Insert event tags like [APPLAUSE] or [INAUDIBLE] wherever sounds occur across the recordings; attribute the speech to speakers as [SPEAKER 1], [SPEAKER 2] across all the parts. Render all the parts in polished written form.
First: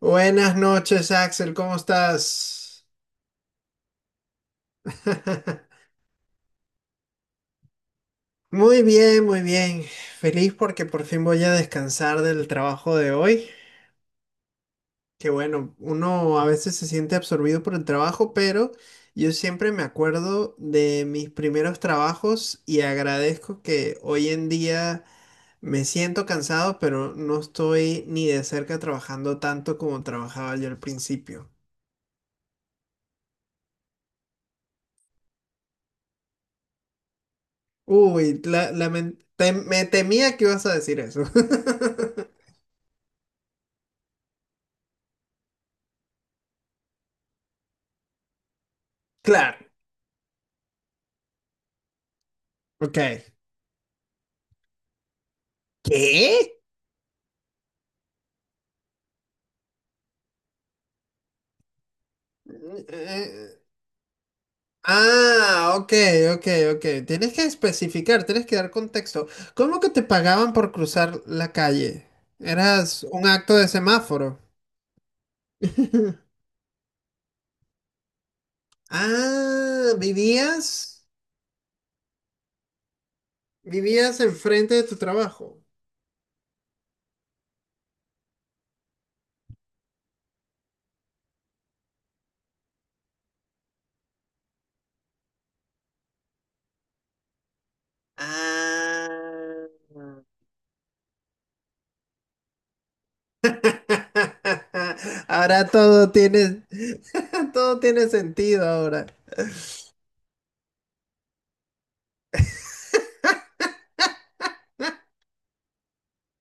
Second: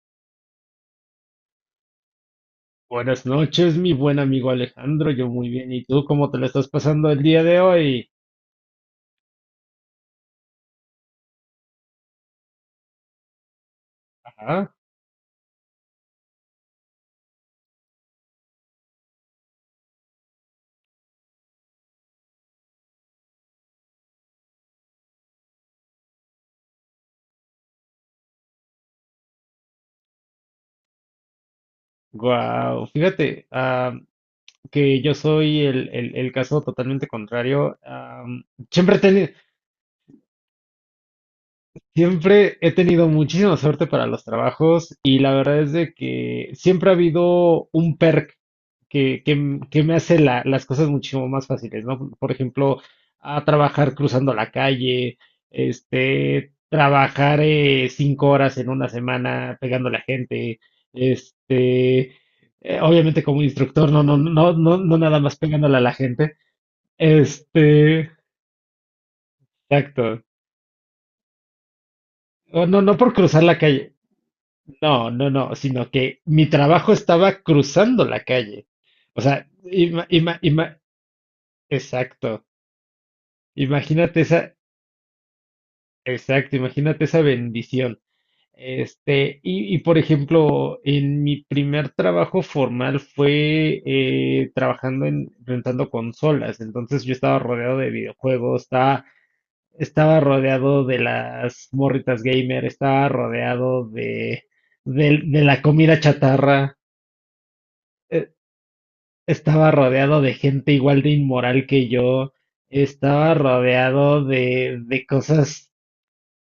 [SPEAKER 1] Buenas noches, Axel, ¿cómo estás?
[SPEAKER 2] Buenas noches, mi buen amigo Alejandro. Yo muy bien. ¿Y
[SPEAKER 1] [LAUGHS]
[SPEAKER 2] tú cómo te lo estás pasando el día de hoy?
[SPEAKER 1] Muy bien, muy bien. Feliz porque por fin voy a descansar del trabajo de hoy.
[SPEAKER 2] Ajá.
[SPEAKER 1] Que bueno, uno a veces se siente absorbido por el trabajo, pero yo siempre me acuerdo de mis primeros trabajos y agradezco que hoy en día me siento cansado, pero no estoy ni de cerca trabajando tanto como trabajaba yo al principio.
[SPEAKER 2] Guau. Fíjate, que yo soy el caso totalmente contrario.
[SPEAKER 1] Uy,
[SPEAKER 2] Am, siempre he tenido,
[SPEAKER 1] me temía que ibas a decir eso. [LAUGHS]
[SPEAKER 2] Siempre he tenido muchísima suerte para los trabajos, y la verdad es de que siempre ha habido un perk que,
[SPEAKER 1] Claro,
[SPEAKER 2] que me hace las cosas muchísimo más fáciles, ¿no? Por ejemplo,
[SPEAKER 1] ok.
[SPEAKER 2] a trabajar cruzando la calle,
[SPEAKER 1] ¿Qué?
[SPEAKER 2] trabajar 5 horas en una semana pegando a la gente, este, obviamente como
[SPEAKER 1] Eh,
[SPEAKER 2] instructor, no, no, no, no, no nada más pegándole a
[SPEAKER 1] ok,
[SPEAKER 2] la gente,
[SPEAKER 1] ok, ok. Tienes que
[SPEAKER 2] este,
[SPEAKER 1] especificar, tienes que dar contexto. ¿Cómo que te
[SPEAKER 2] exacto.
[SPEAKER 1] pagaban por cruzar la calle?
[SPEAKER 2] O No, no
[SPEAKER 1] ¿Eras
[SPEAKER 2] por
[SPEAKER 1] un
[SPEAKER 2] cruzar
[SPEAKER 1] acto
[SPEAKER 2] la
[SPEAKER 1] de
[SPEAKER 2] calle.
[SPEAKER 1] semáforo?
[SPEAKER 2] No, no, no, sino que
[SPEAKER 1] [LAUGHS]
[SPEAKER 2] mi trabajo estaba cruzando la calle. O sea,
[SPEAKER 1] Ah, ¿vivías?
[SPEAKER 2] exacto.
[SPEAKER 1] ¿Vivías
[SPEAKER 2] Imagínate esa,
[SPEAKER 1] enfrente de tu trabajo?
[SPEAKER 2] exacto, imagínate esa bendición. Por ejemplo, en mi primer trabajo formal fue trabajando en rentando consolas. Entonces yo estaba rodeado de videojuegos, estaba,
[SPEAKER 1] Ah.
[SPEAKER 2] estaba rodeado de las morritas gamer, estaba rodeado
[SPEAKER 1] [LAUGHS]
[SPEAKER 2] de la
[SPEAKER 1] Ahora
[SPEAKER 2] comida
[SPEAKER 1] todo tiene,
[SPEAKER 2] chatarra.
[SPEAKER 1] [LAUGHS] todo tiene
[SPEAKER 2] Eh,
[SPEAKER 1] sentido ahora.
[SPEAKER 2] Estaba rodeado de gente igual de inmoral que yo, estaba rodeado de cosas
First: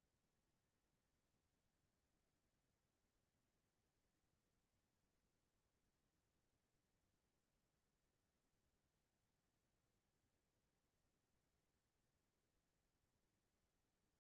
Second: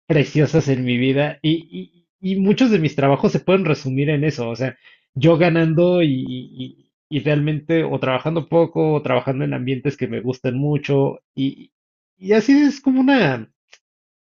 [SPEAKER 2] preciosas en mi vida y muchos de mis trabajos se pueden resumir en eso, o sea, yo ganando y realmente o trabajando poco o trabajando en ambientes que me gustan mucho y así es como una.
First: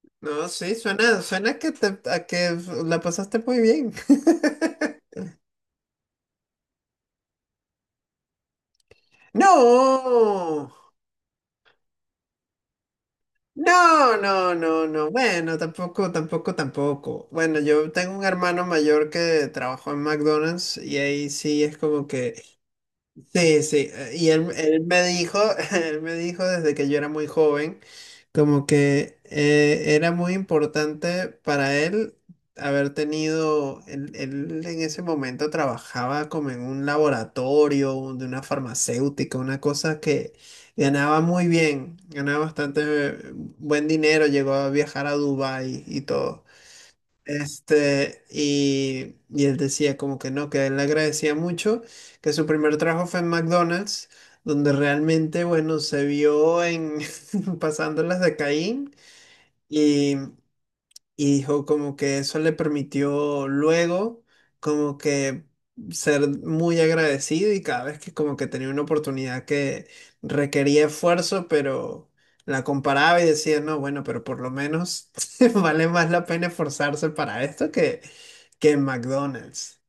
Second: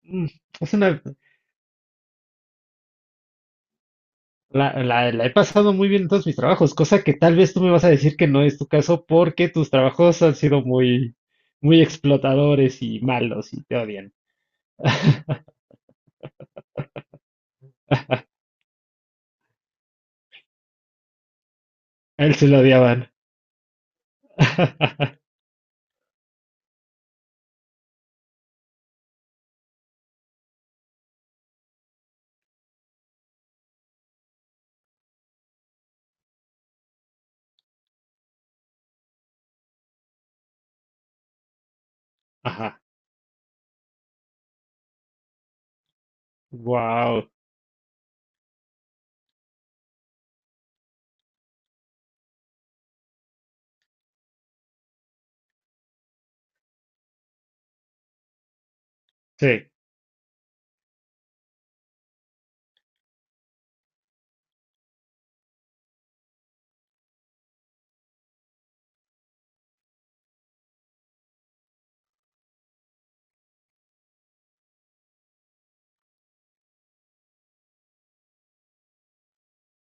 [SPEAKER 2] mm,
[SPEAKER 1] No,
[SPEAKER 2] es
[SPEAKER 1] sí,
[SPEAKER 2] una
[SPEAKER 1] suena, suena que te, a que la pasaste muy bien. [LAUGHS]
[SPEAKER 2] La, la- la he pasado muy bien en todos mis trabajos, cosa que tal vez tú me vas a decir que no es tu caso porque tus trabajos han sido
[SPEAKER 1] No,
[SPEAKER 2] muy, muy explotadores y malos y te odian.
[SPEAKER 1] no, no, no, no. Bueno, tampoco, tampoco, tampoco. Bueno, yo tengo un hermano mayor que trabajó en McDonald's y ahí sí es como
[SPEAKER 2] A él
[SPEAKER 1] que
[SPEAKER 2] se lo odiaban.
[SPEAKER 1] sí, sí, y él me
[SPEAKER 2] [LAUGHS]
[SPEAKER 1] dijo, [LAUGHS] él me dijo desde que yo era muy joven, como que era muy importante para él haber tenido, él en ese momento trabajaba como en un laboratorio de una farmacéutica, una cosa que ganaba muy bien, ganaba bastante
[SPEAKER 2] Ajá.
[SPEAKER 1] buen dinero, llegó a viajar a Dubái y todo.
[SPEAKER 2] Wow.
[SPEAKER 1] Este, y él decía como que no, que él le agradecía mucho, que su primer trabajo fue en McDonald's, donde realmente, bueno, se vio en [LAUGHS] pasándolas de Caín.
[SPEAKER 2] Sí,
[SPEAKER 1] Y dijo como que eso le permitió luego como que ser muy agradecido y cada vez que como que tenía una oportunidad que requería esfuerzo, pero la comparaba y decía, no, bueno, pero por lo menos [LAUGHS] vale más la pena esforzarse para esto que en McDonald's.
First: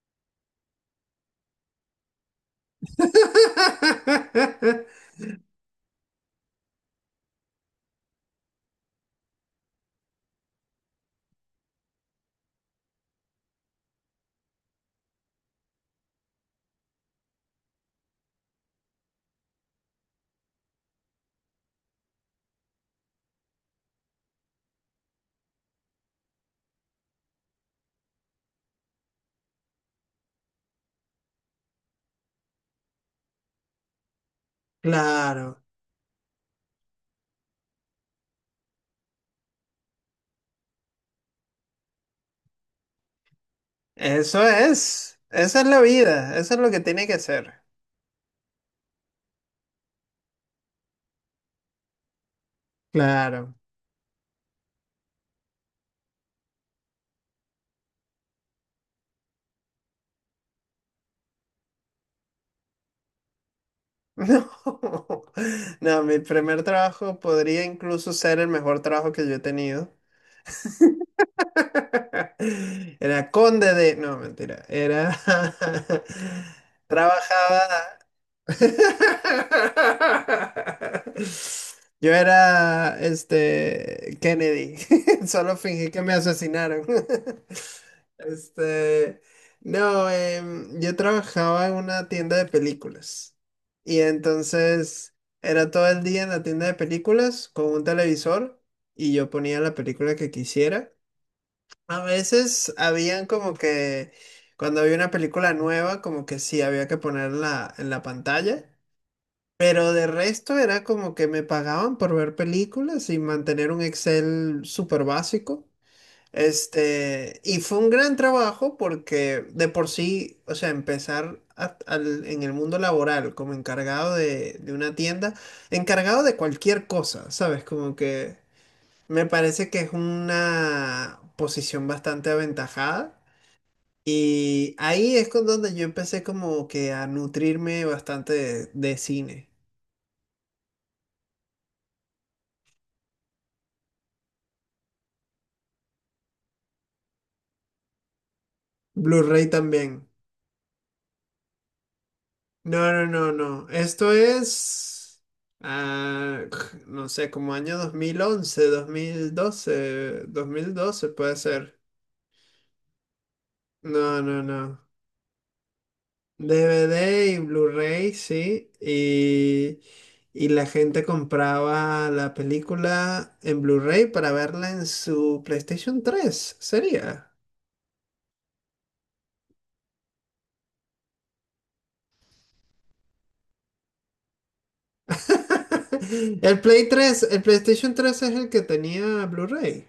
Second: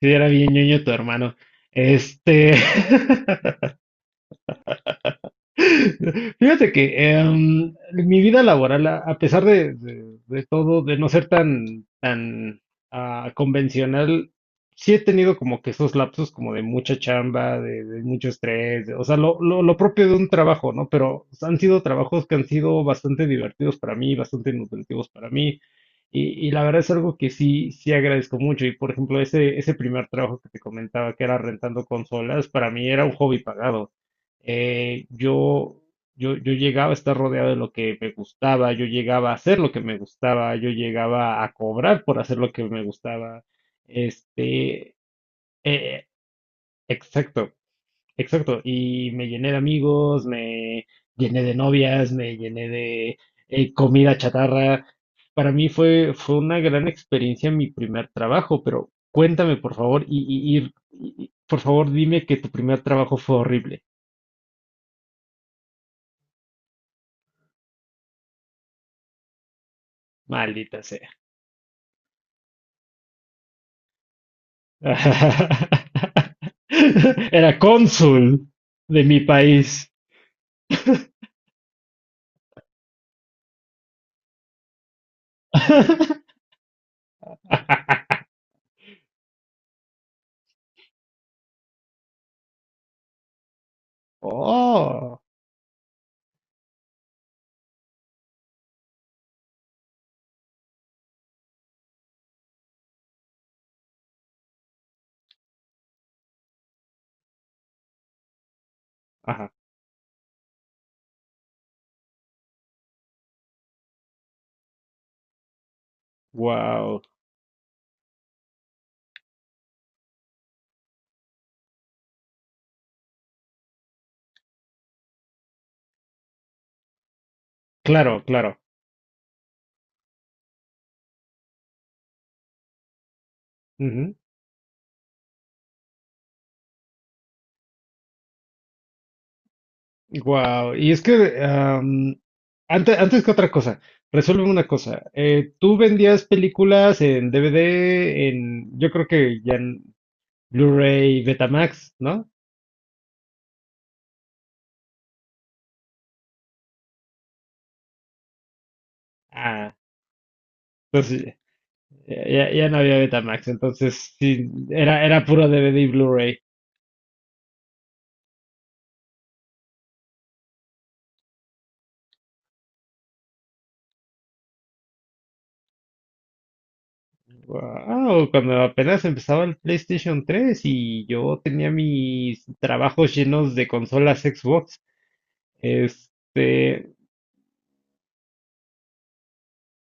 [SPEAKER 2] sí, era bien ñoño tu hermano. Este. [LAUGHS]
[SPEAKER 1] [LAUGHS]
[SPEAKER 2] Fíjate que mi vida laboral, a pesar de todo, de no ser tan, tan convencional, sí he tenido como que esos lapsos como de mucha chamba, de- de mucho estrés, o sea, lo propio de un trabajo, ¿no? Pero han sido trabajos que han sido bastante divertidos para mí, bastante nutritivos para mí. Y la verdad es algo que sí, sí agradezco mucho. Y por ejemplo, ese primer trabajo que te comentaba, que era rentando consolas, para mí era un hobby pagado eh,
[SPEAKER 1] Claro,
[SPEAKER 2] yo, yo llegaba a estar rodeado de lo que me gustaba, yo llegaba a hacer lo que me gustaba, yo llegaba a cobrar por hacer lo que me gustaba.
[SPEAKER 1] eso
[SPEAKER 2] Este,
[SPEAKER 1] es, esa es la
[SPEAKER 2] eh,
[SPEAKER 1] vida, eso es lo que tiene que
[SPEAKER 2] exacto,
[SPEAKER 1] ser.
[SPEAKER 2] exacto. Y me llené de amigos, me llené de novias, me llené de
[SPEAKER 1] Claro.
[SPEAKER 2] comida chatarra. Para mí fue una gran experiencia mi primer trabajo, pero cuéntame, por favor, por favor, dime que tu primer trabajo fue horrible.
[SPEAKER 1] No, [LAUGHS] no, mi primer trabajo podría incluso ser el mejor trabajo que yo he tenido.
[SPEAKER 2] Maldita sea.
[SPEAKER 1] [LAUGHS] Era conde de... No, mentira. Era...
[SPEAKER 2] [LAUGHS]
[SPEAKER 1] [LAUGHS]
[SPEAKER 2] Era
[SPEAKER 1] Trabajaba...
[SPEAKER 2] cónsul de mi
[SPEAKER 1] [LAUGHS]
[SPEAKER 2] país.
[SPEAKER 1] Yo era este Kennedy. [LAUGHS] Solo fingí que me
[SPEAKER 2] [LAUGHS]
[SPEAKER 1] asesinaron. [LAUGHS] Este, no, yo trabajaba en una tienda de películas. Y entonces
[SPEAKER 2] Oh,
[SPEAKER 1] era todo el día en la tienda de películas con un televisor y yo ponía la película que quisiera. A veces habían como que cuando había una película nueva, como que sí había que ponerla en la pantalla.
[SPEAKER 2] ajá,
[SPEAKER 1] Pero de resto era como que me pagaban por ver películas y mantener un Excel súper básico.
[SPEAKER 2] wow,
[SPEAKER 1] Este, y fue un gran trabajo porque de por sí, o sea, en el mundo laboral como encargado de una tienda, encargado de cualquier cosa, ¿sabes? Como
[SPEAKER 2] claro,
[SPEAKER 1] que
[SPEAKER 2] claro,
[SPEAKER 1] me parece que es una posición bastante aventajada.
[SPEAKER 2] ujú,
[SPEAKER 1] Y ahí es con donde yo empecé como que a nutrirme bastante de cine.
[SPEAKER 2] wow. Y es que antes que otra cosa, resuelve una cosa. Tú vendías películas en DVD, en yo creo que
[SPEAKER 1] Blu-ray
[SPEAKER 2] ya en
[SPEAKER 1] también.
[SPEAKER 2] Blu-ray, Betamax, ¿no?
[SPEAKER 1] No, no, no, no. Esto es, ah, [CLEARS THROAT] no sé, como año dos dos mil mil once, dos mil
[SPEAKER 2] Ah,
[SPEAKER 1] doce, dos mil doce
[SPEAKER 2] entonces
[SPEAKER 1] puede ser.
[SPEAKER 2] ya no había Betamax, entonces
[SPEAKER 1] No, no,
[SPEAKER 2] sí,
[SPEAKER 1] no.
[SPEAKER 2] era puro DVD y Blu-ray.
[SPEAKER 1] DVD y Blu-ray, sí. Y la gente compraba la película en Blu-ray para verla en su PlayStation tres. Sería.
[SPEAKER 2] Wow, cuando apenas empezaba el PlayStation 3 y yo tenía mis trabajos llenos de consolas Xbox,
[SPEAKER 1] [LAUGHS] El Play
[SPEAKER 2] este,
[SPEAKER 1] tres, el PlayStation tres es el que tenía Blu-ray.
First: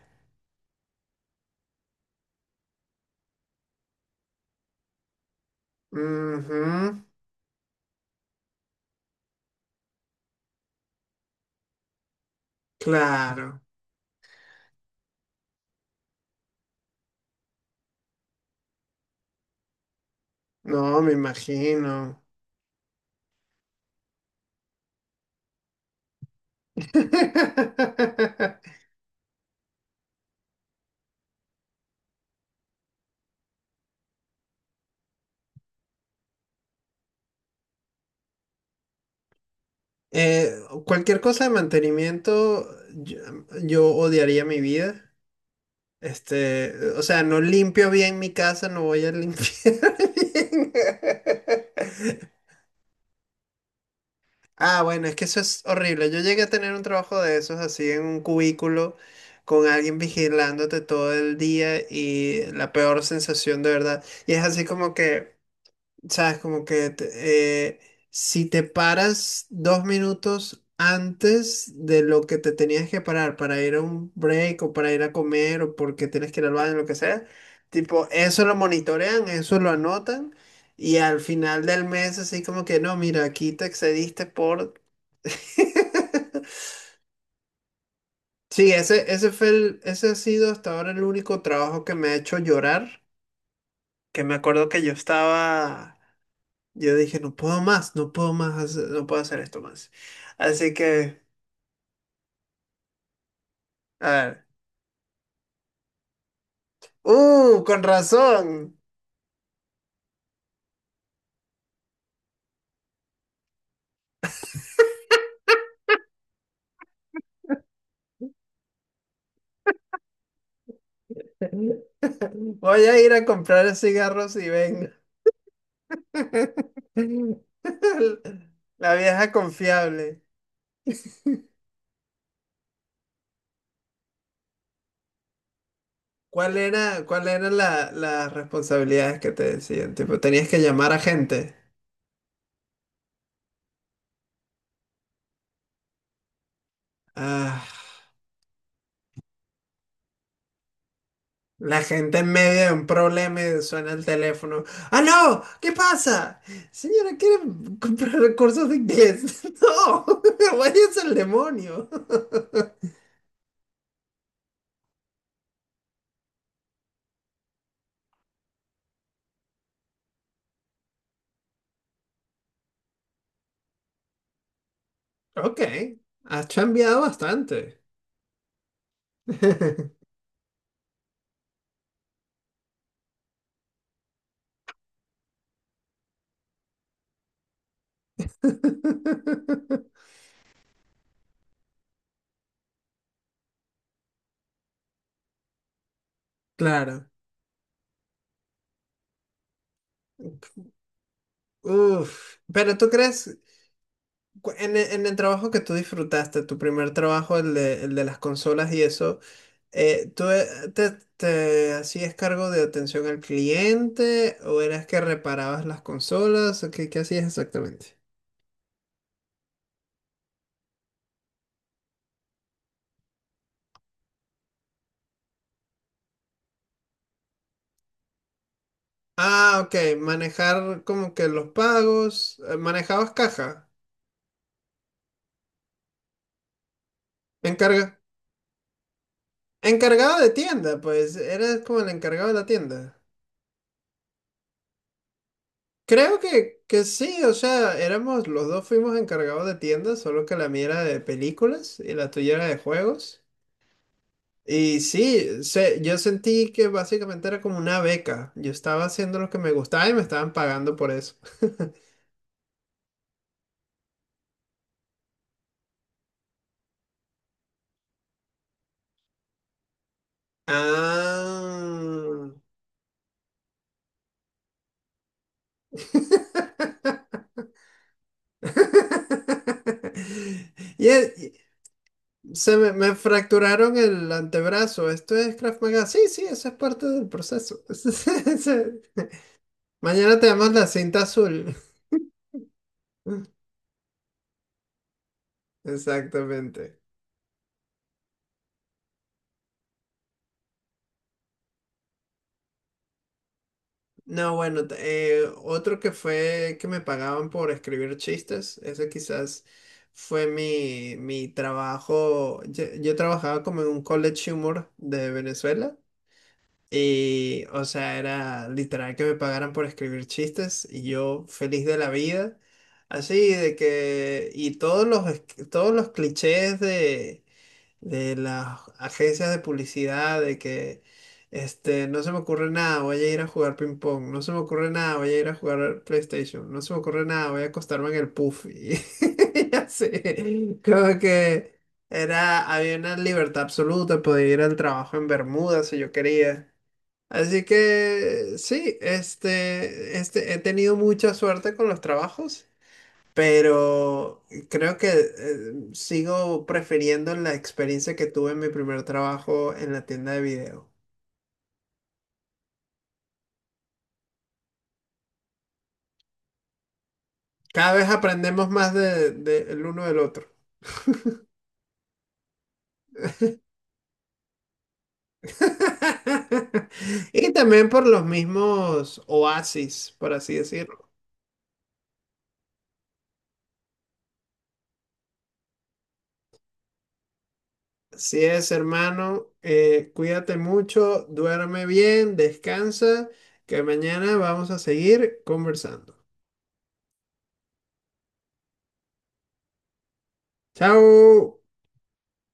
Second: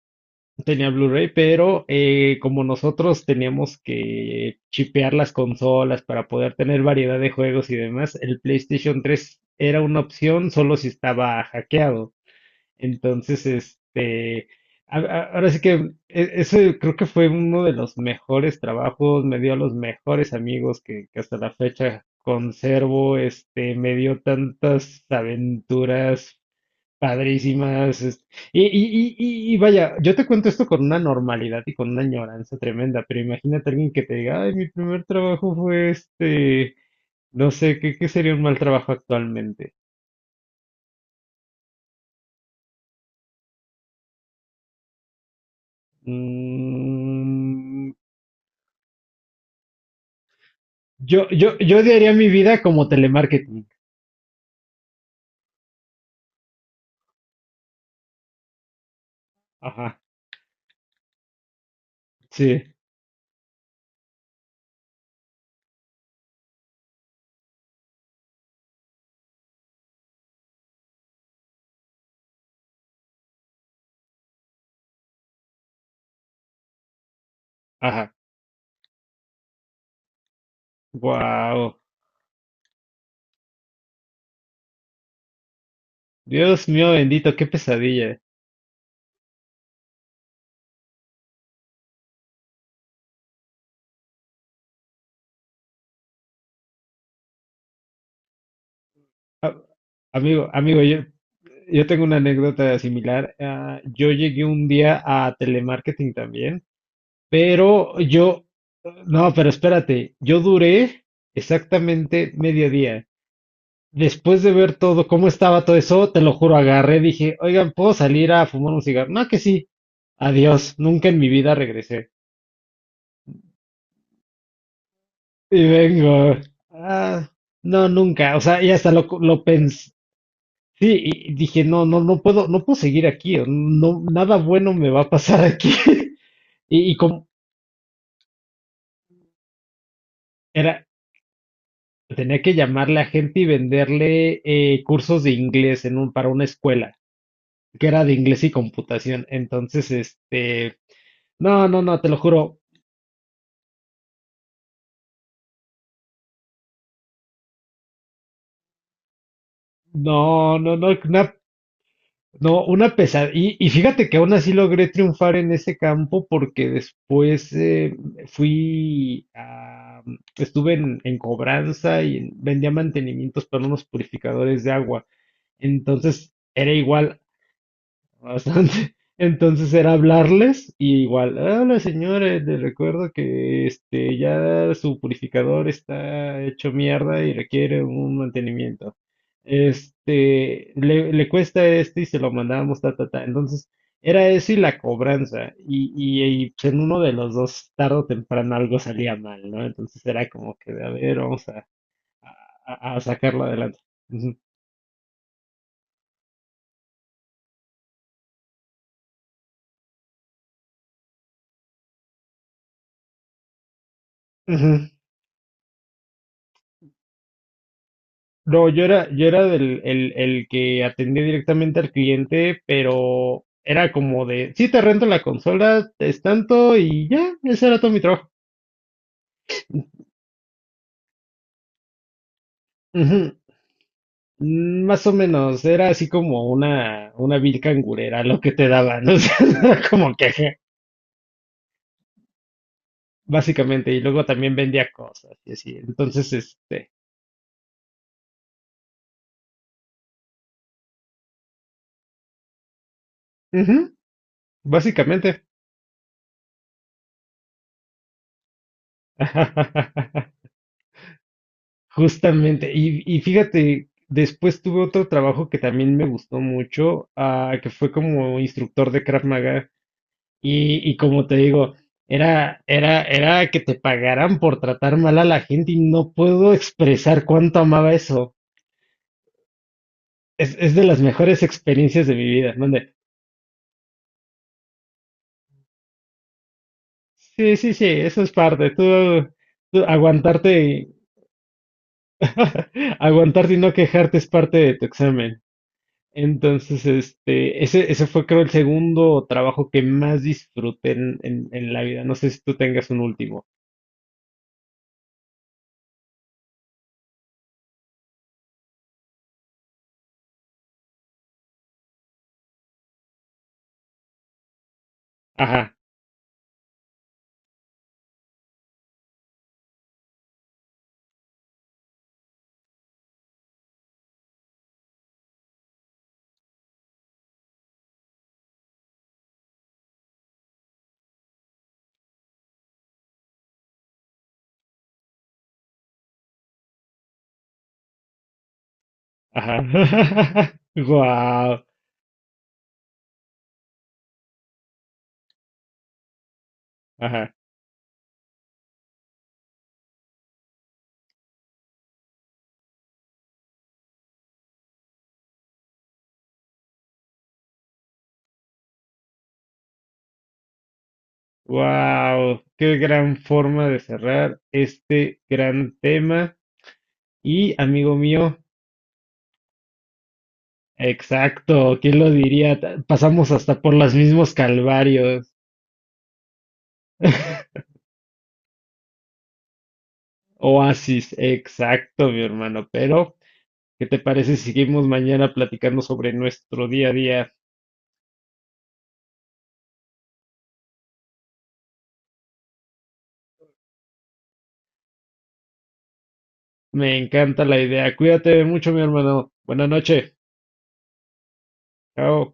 [SPEAKER 2] tenía Blu-ray, pero como nosotros teníamos que chipear las consolas para poder tener
[SPEAKER 1] Ujú.
[SPEAKER 2] variedad de juegos y demás, el PlayStation 3 era una opción solo si estaba hackeado. Entonces,
[SPEAKER 1] Claro,
[SPEAKER 2] ahora sí que ese creo que fue uno de los mejores trabajos, me dio a los mejores amigos
[SPEAKER 1] no,
[SPEAKER 2] que,
[SPEAKER 1] me
[SPEAKER 2] que hasta la fecha
[SPEAKER 1] imagino.
[SPEAKER 2] conservo, me dio tantas aventuras padrísimas, es- y,
[SPEAKER 1] [LAUGHS]
[SPEAKER 2] y, y, y- y vaya, yo te cuento esto con una normalidad y con una añoranza tremenda, pero imagínate alguien que te diga, ay, mi primer trabajo fue este, no sé, ¿qué sería un mal trabajo actualmente?
[SPEAKER 1] Eh, cualquier cosa de mantenimiento, yo, yo odiaría mi vida. Este, o sea, no limpio
[SPEAKER 2] Mm,
[SPEAKER 1] bien mi casa, no voy a limpiar [LAUGHS] bien.
[SPEAKER 2] yo odiaría mi vida como telemarketing.
[SPEAKER 1] Ah, bueno, es que eso es horrible. Yo llegué a tener un trabajo de esos así en un cubículo con alguien
[SPEAKER 2] Ajá,
[SPEAKER 1] vigilándote todo el día y
[SPEAKER 2] sí,
[SPEAKER 1] la peor sensación de verdad. Y es así como que sabes, si te paras dos minutos antes de lo que te tenías que parar para ir a un break o para ir a comer o porque tienes que ir al baño, lo que sea, tipo,
[SPEAKER 2] ajá.
[SPEAKER 1] eso lo monitorean, eso lo anotan y al final
[SPEAKER 2] Wow.
[SPEAKER 1] del mes así como que no, mira, aquí te excediste por... [LAUGHS]
[SPEAKER 2] Dios mío bendito, qué pesadilla.
[SPEAKER 1] Sí, ese fue ese ha sido hasta ahora el único trabajo que me ha hecho llorar, que me acuerdo que yo estaba... Yo dije, no puedo más, no puedo más, no puedo hacer
[SPEAKER 2] A-
[SPEAKER 1] esto más.
[SPEAKER 2] Amigo,
[SPEAKER 1] Así
[SPEAKER 2] amigo, yo,
[SPEAKER 1] que,
[SPEAKER 2] yo tengo una anécdota similar. Ah,
[SPEAKER 1] a
[SPEAKER 2] yo llegué
[SPEAKER 1] ver.
[SPEAKER 2] un día a telemarketing también,
[SPEAKER 1] ¡Uh! Con
[SPEAKER 2] pero yo,
[SPEAKER 1] razón.
[SPEAKER 2] no, pero espérate, yo duré exactamente medio día. Después de ver todo, cómo estaba todo eso, te lo juro, agarré, dije, oigan, ¿puedo salir a fumar un cigarro? No, que sí. Adiós, nunca en mi vida regresé.
[SPEAKER 1] Voy a ir a comprar cigarros y venga.
[SPEAKER 2] Y vengo, ah,
[SPEAKER 1] [LAUGHS]
[SPEAKER 2] no, nunca, o sea, y hasta
[SPEAKER 1] La
[SPEAKER 2] lo,
[SPEAKER 1] vieja
[SPEAKER 2] lo pensé,
[SPEAKER 1] confiable.
[SPEAKER 2] sí, y dije, no, no, no puedo, no puedo seguir aquí, o no, nada bueno me va a pasar aquí. [LAUGHS]
[SPEAKER 1] ¿Cuál
[SPEAKER 2] Y
[SPEAKER 1] era,
[SPEAKER 2] como
[SPEAKER 1] las responsabilidades que te decían? Tipo, tenías que
[SPEAKER 2] era,
[SPEAKER 1] llamar a gente.
[SPEAKER 2] tenía que llamarle a gente y venderle cursos de inglés para una escuela,
[SPEAKER 1] Ah.
[SPEAKER 2] que era de inglés y computación. Entonces, no,
[SPEAKER 1] La
[SPEAKER 2] no, no, te lo
[SPEAKER 1] gente en
[SPEAKER 2] juro,
[SPEAKER 1] medio de un problema y suena el teléfono. ¡Ah, no! ¿Qué pasa? Señora, ¿quiere comprar cursos de inglés? [LAUGHS] ¡No! [LAUGHS]
[SPEAKER 2] no, no, no,
[SPEAKER 1] ¡Váyase al
[SPEAKER 2] na-
[SPEAKER 1] demonio! [LAUGHS]
[SPEAKER 2] No, una pesadilla. Y fíjate que aún así logré triunfar en ese campo porque después fui a, estuve en cobranza y vendía mantenimientos para unos purificadores de agua.
[SPEAKER 1] Ok,
[SPEAKER 2] Entonces
[SPEAKER 1] has
[SPEAKER 2] era
[SPEAKER 1] cambiado
[SPEAKER 2] igual.
[SPEAKER 1] bastante.
[SPEAKER 2] Bastante. [LAUGHS] Entonces era hablarles y igual, hola señores, les recuerdo que ya su purificador está hecho mierda y requiere un mantenimiento.
[SPEAKER 1] [LAUGHS]
[SPEAKER 2] Le cuesta y se lo mandamos, ta, ta, ta. Entonces, era eso y la cobranza. Y pues, en uno
[SPEAKER 1] Claro.
[SPEAKER 2] de los dos, tarde o temprano, algo salía mal, ¿no? Entonces era como que, a ver, vamos a,
[SPEAKER 1] Uf. Pero tú
[SPEAKER 2] a, a
[SPEAKER 1] crees,
[SPEAKER 2] sacarlo adelante. Ujú.
[SPEAKER 1] en el trabajo que tú disfrutaste, tu primer trabajo, el de las consolas y eso, Eh, ¿tú eh, te, te hacías cargo de atención al cliente o eras
[SPEAKER 2] Ujú.
[SPEAKER 1] que reparabas las consolas? ¿O qué hacías exactamente?
[SPEAKER 2] No, yo era el que atendía directamente al cliente, pero era como de, sí, te rento la consola, es tanto y ya, ese era todo mi trabajo.
[SPEAKER 1] Ah, ok, manejar como que los pagos, manejabas
[SPEAKER 2] Ujú.
[SPEAKER 1] caja,
[SPEAKER 2] Más o menos, era así como una vil
[SPEAKER 1] encarga,
[SPEAKER 2] cangurera lo que te daban, [LAUGHS] o sea, era como
[SPEAKER 1] encargado
[SPEAKER 2] que,
[SPEAKER 1] de
[SPEAKER 2] ajá,
[SPEAKER 1] tienda, pues eras como el encargado de la tienda.
[SPEAKER 2] básicamente, y luego también vendía cosas y así.
[SPEAKER 1] Creo
[SPEAKER 2] Entonces,
[SPEAKER 1] que sí, o sea, éramos, los dos fuimos encargados de tienda, solo que la mía era de películas y la tuya era de juegos.
[SPEAKER 2] ujú,
[SPEAKER 1] Y sí,
[SPEAKER 2] básicamente.
[SPEAKER 1] yo sentí que básicamente era como una beca. Yo estaba haciendo lo que me gustaba y me
[SPEAKER 2] [LAUGHS]
[SPEAKER 1] estaban pagando por eso. [LAUGHS]
[SPEAKER 2] Justamente, y fíjate, después tuve otro trabajo que también me gustó mucho, que fue como instructor de Krav Maga, y como te digo,
[SPEAKER 1] Ah.
[SPEAKER 2] era que te pagaran por tratar mal a la gente y no puedo
[SPEAKER 1] [LAUGHS]
[SPEAKER 2] expresar cuánto amaba eso. Es de
[SPEAKER 1] Y
[SPEAKER 2] las
[SPEAKER 1] y
[SPEAKER 2] mejores experiencias de mi vida,
[SPEAKER 1] me
[SPEAKER 2] donde,
[SPEAKER 1] fracturaron el antebrazo. Esto es Krav Maga. Sí, sí, eso es parte del
[SPEAKER 2] sí,
[SPEAKER 1] proceso.
[SPEAKER 2] sí, sí, eso es parte, tú,
[SPEAKER 1] [LAUGHS]
[SPEAKER 2] tú
[SPEAKER 1] Mañana tenemos
[SPEAKER 2] aguantarte,
[SPEAKER 1] la cinta azul.
[SPEAKER 2] [LAUGHS]
[SPEAKER 1] [LAUGHS]
[SPEAKER 2] aguantarte y no quejarte es parte de tu examen.
[SPEAKER 1] Exactamente.
[SPEAKER 2] Entonces, ese fue creo el segundo trabajo que más disfruté en la vida. No sé si tú tengas un último.
[SPEAKER 1] No, bueno, otro que fue que me pagaban por escribir chistes, ese quizás fue mi trabajo. Yo trabajaba como en un college humor de
[SPEAKER 2] Ajá,
[SPEAKER 1] Venezuela y, o sea, era literal que me pagaran por escribir chistes y yo feliz de la vida, así de que, todos los clichés de las agencias de publicidad, de que este, no se me ocurre nada, voy a ir a jugar ping pong, no se me ocurre nada, voy a ir a jugar PlayStation, no se me ocurre nada, voy a acostarme en el puff. Y, [LAUGHS] y
[SPEAKER 2] ajá.
[SPEAKER 1] así,
[SPEAKER 2] [LAUGHS]
[SPEAKER 1] como que
[SPEAKER 2] Wow,
[SPEAKER 1] era, había una libertad absoluta, podía ir al trabajo en Bermuda si yo quería.
[SPEAKER 2] ajá.
[SPEAKER 1] Así que sí, este, he tenido mucha suerte con los trabajos, pero creo que sigo prefiriendo la experiencia que tuve en mi primer trabajo en la tienda de video.
[SPEAKER 2] Wow, qué gran forma de cerrar este gran tema. Y
[SPEAKER 1] Cada vez
[SPEAKER 2] amigo mío,
[SPEAKER 1] aprendemos más de, el uno del otro.
[SPEAKER 2] exacto, ¿quién lo diría? Pasamos hasta por los mismos calvarios.
[SPEAKER 1] [LAUGHS] Y
[SPEAKER 2] [LAUGHS]
[SPEAKER 1] también por los mismos oasis, por así decirlo.
[SPEAKER 2] Oasis, exacto, mi hermano. Pero, ¿qué te parece si seguimos mañana platicando sobre nuestro día a día?
[SPEAKER 1] Así es, hermano, cuídate mucho, duerme bien, descansa, que mañana vamos a seguir conversando.
[SPEAKER 2] Me encanta la idea. Cuídate mucho, mi hermano. Buenas noches.
[SPEAKER 1] Chao.
[SPEAKER 2] Chao.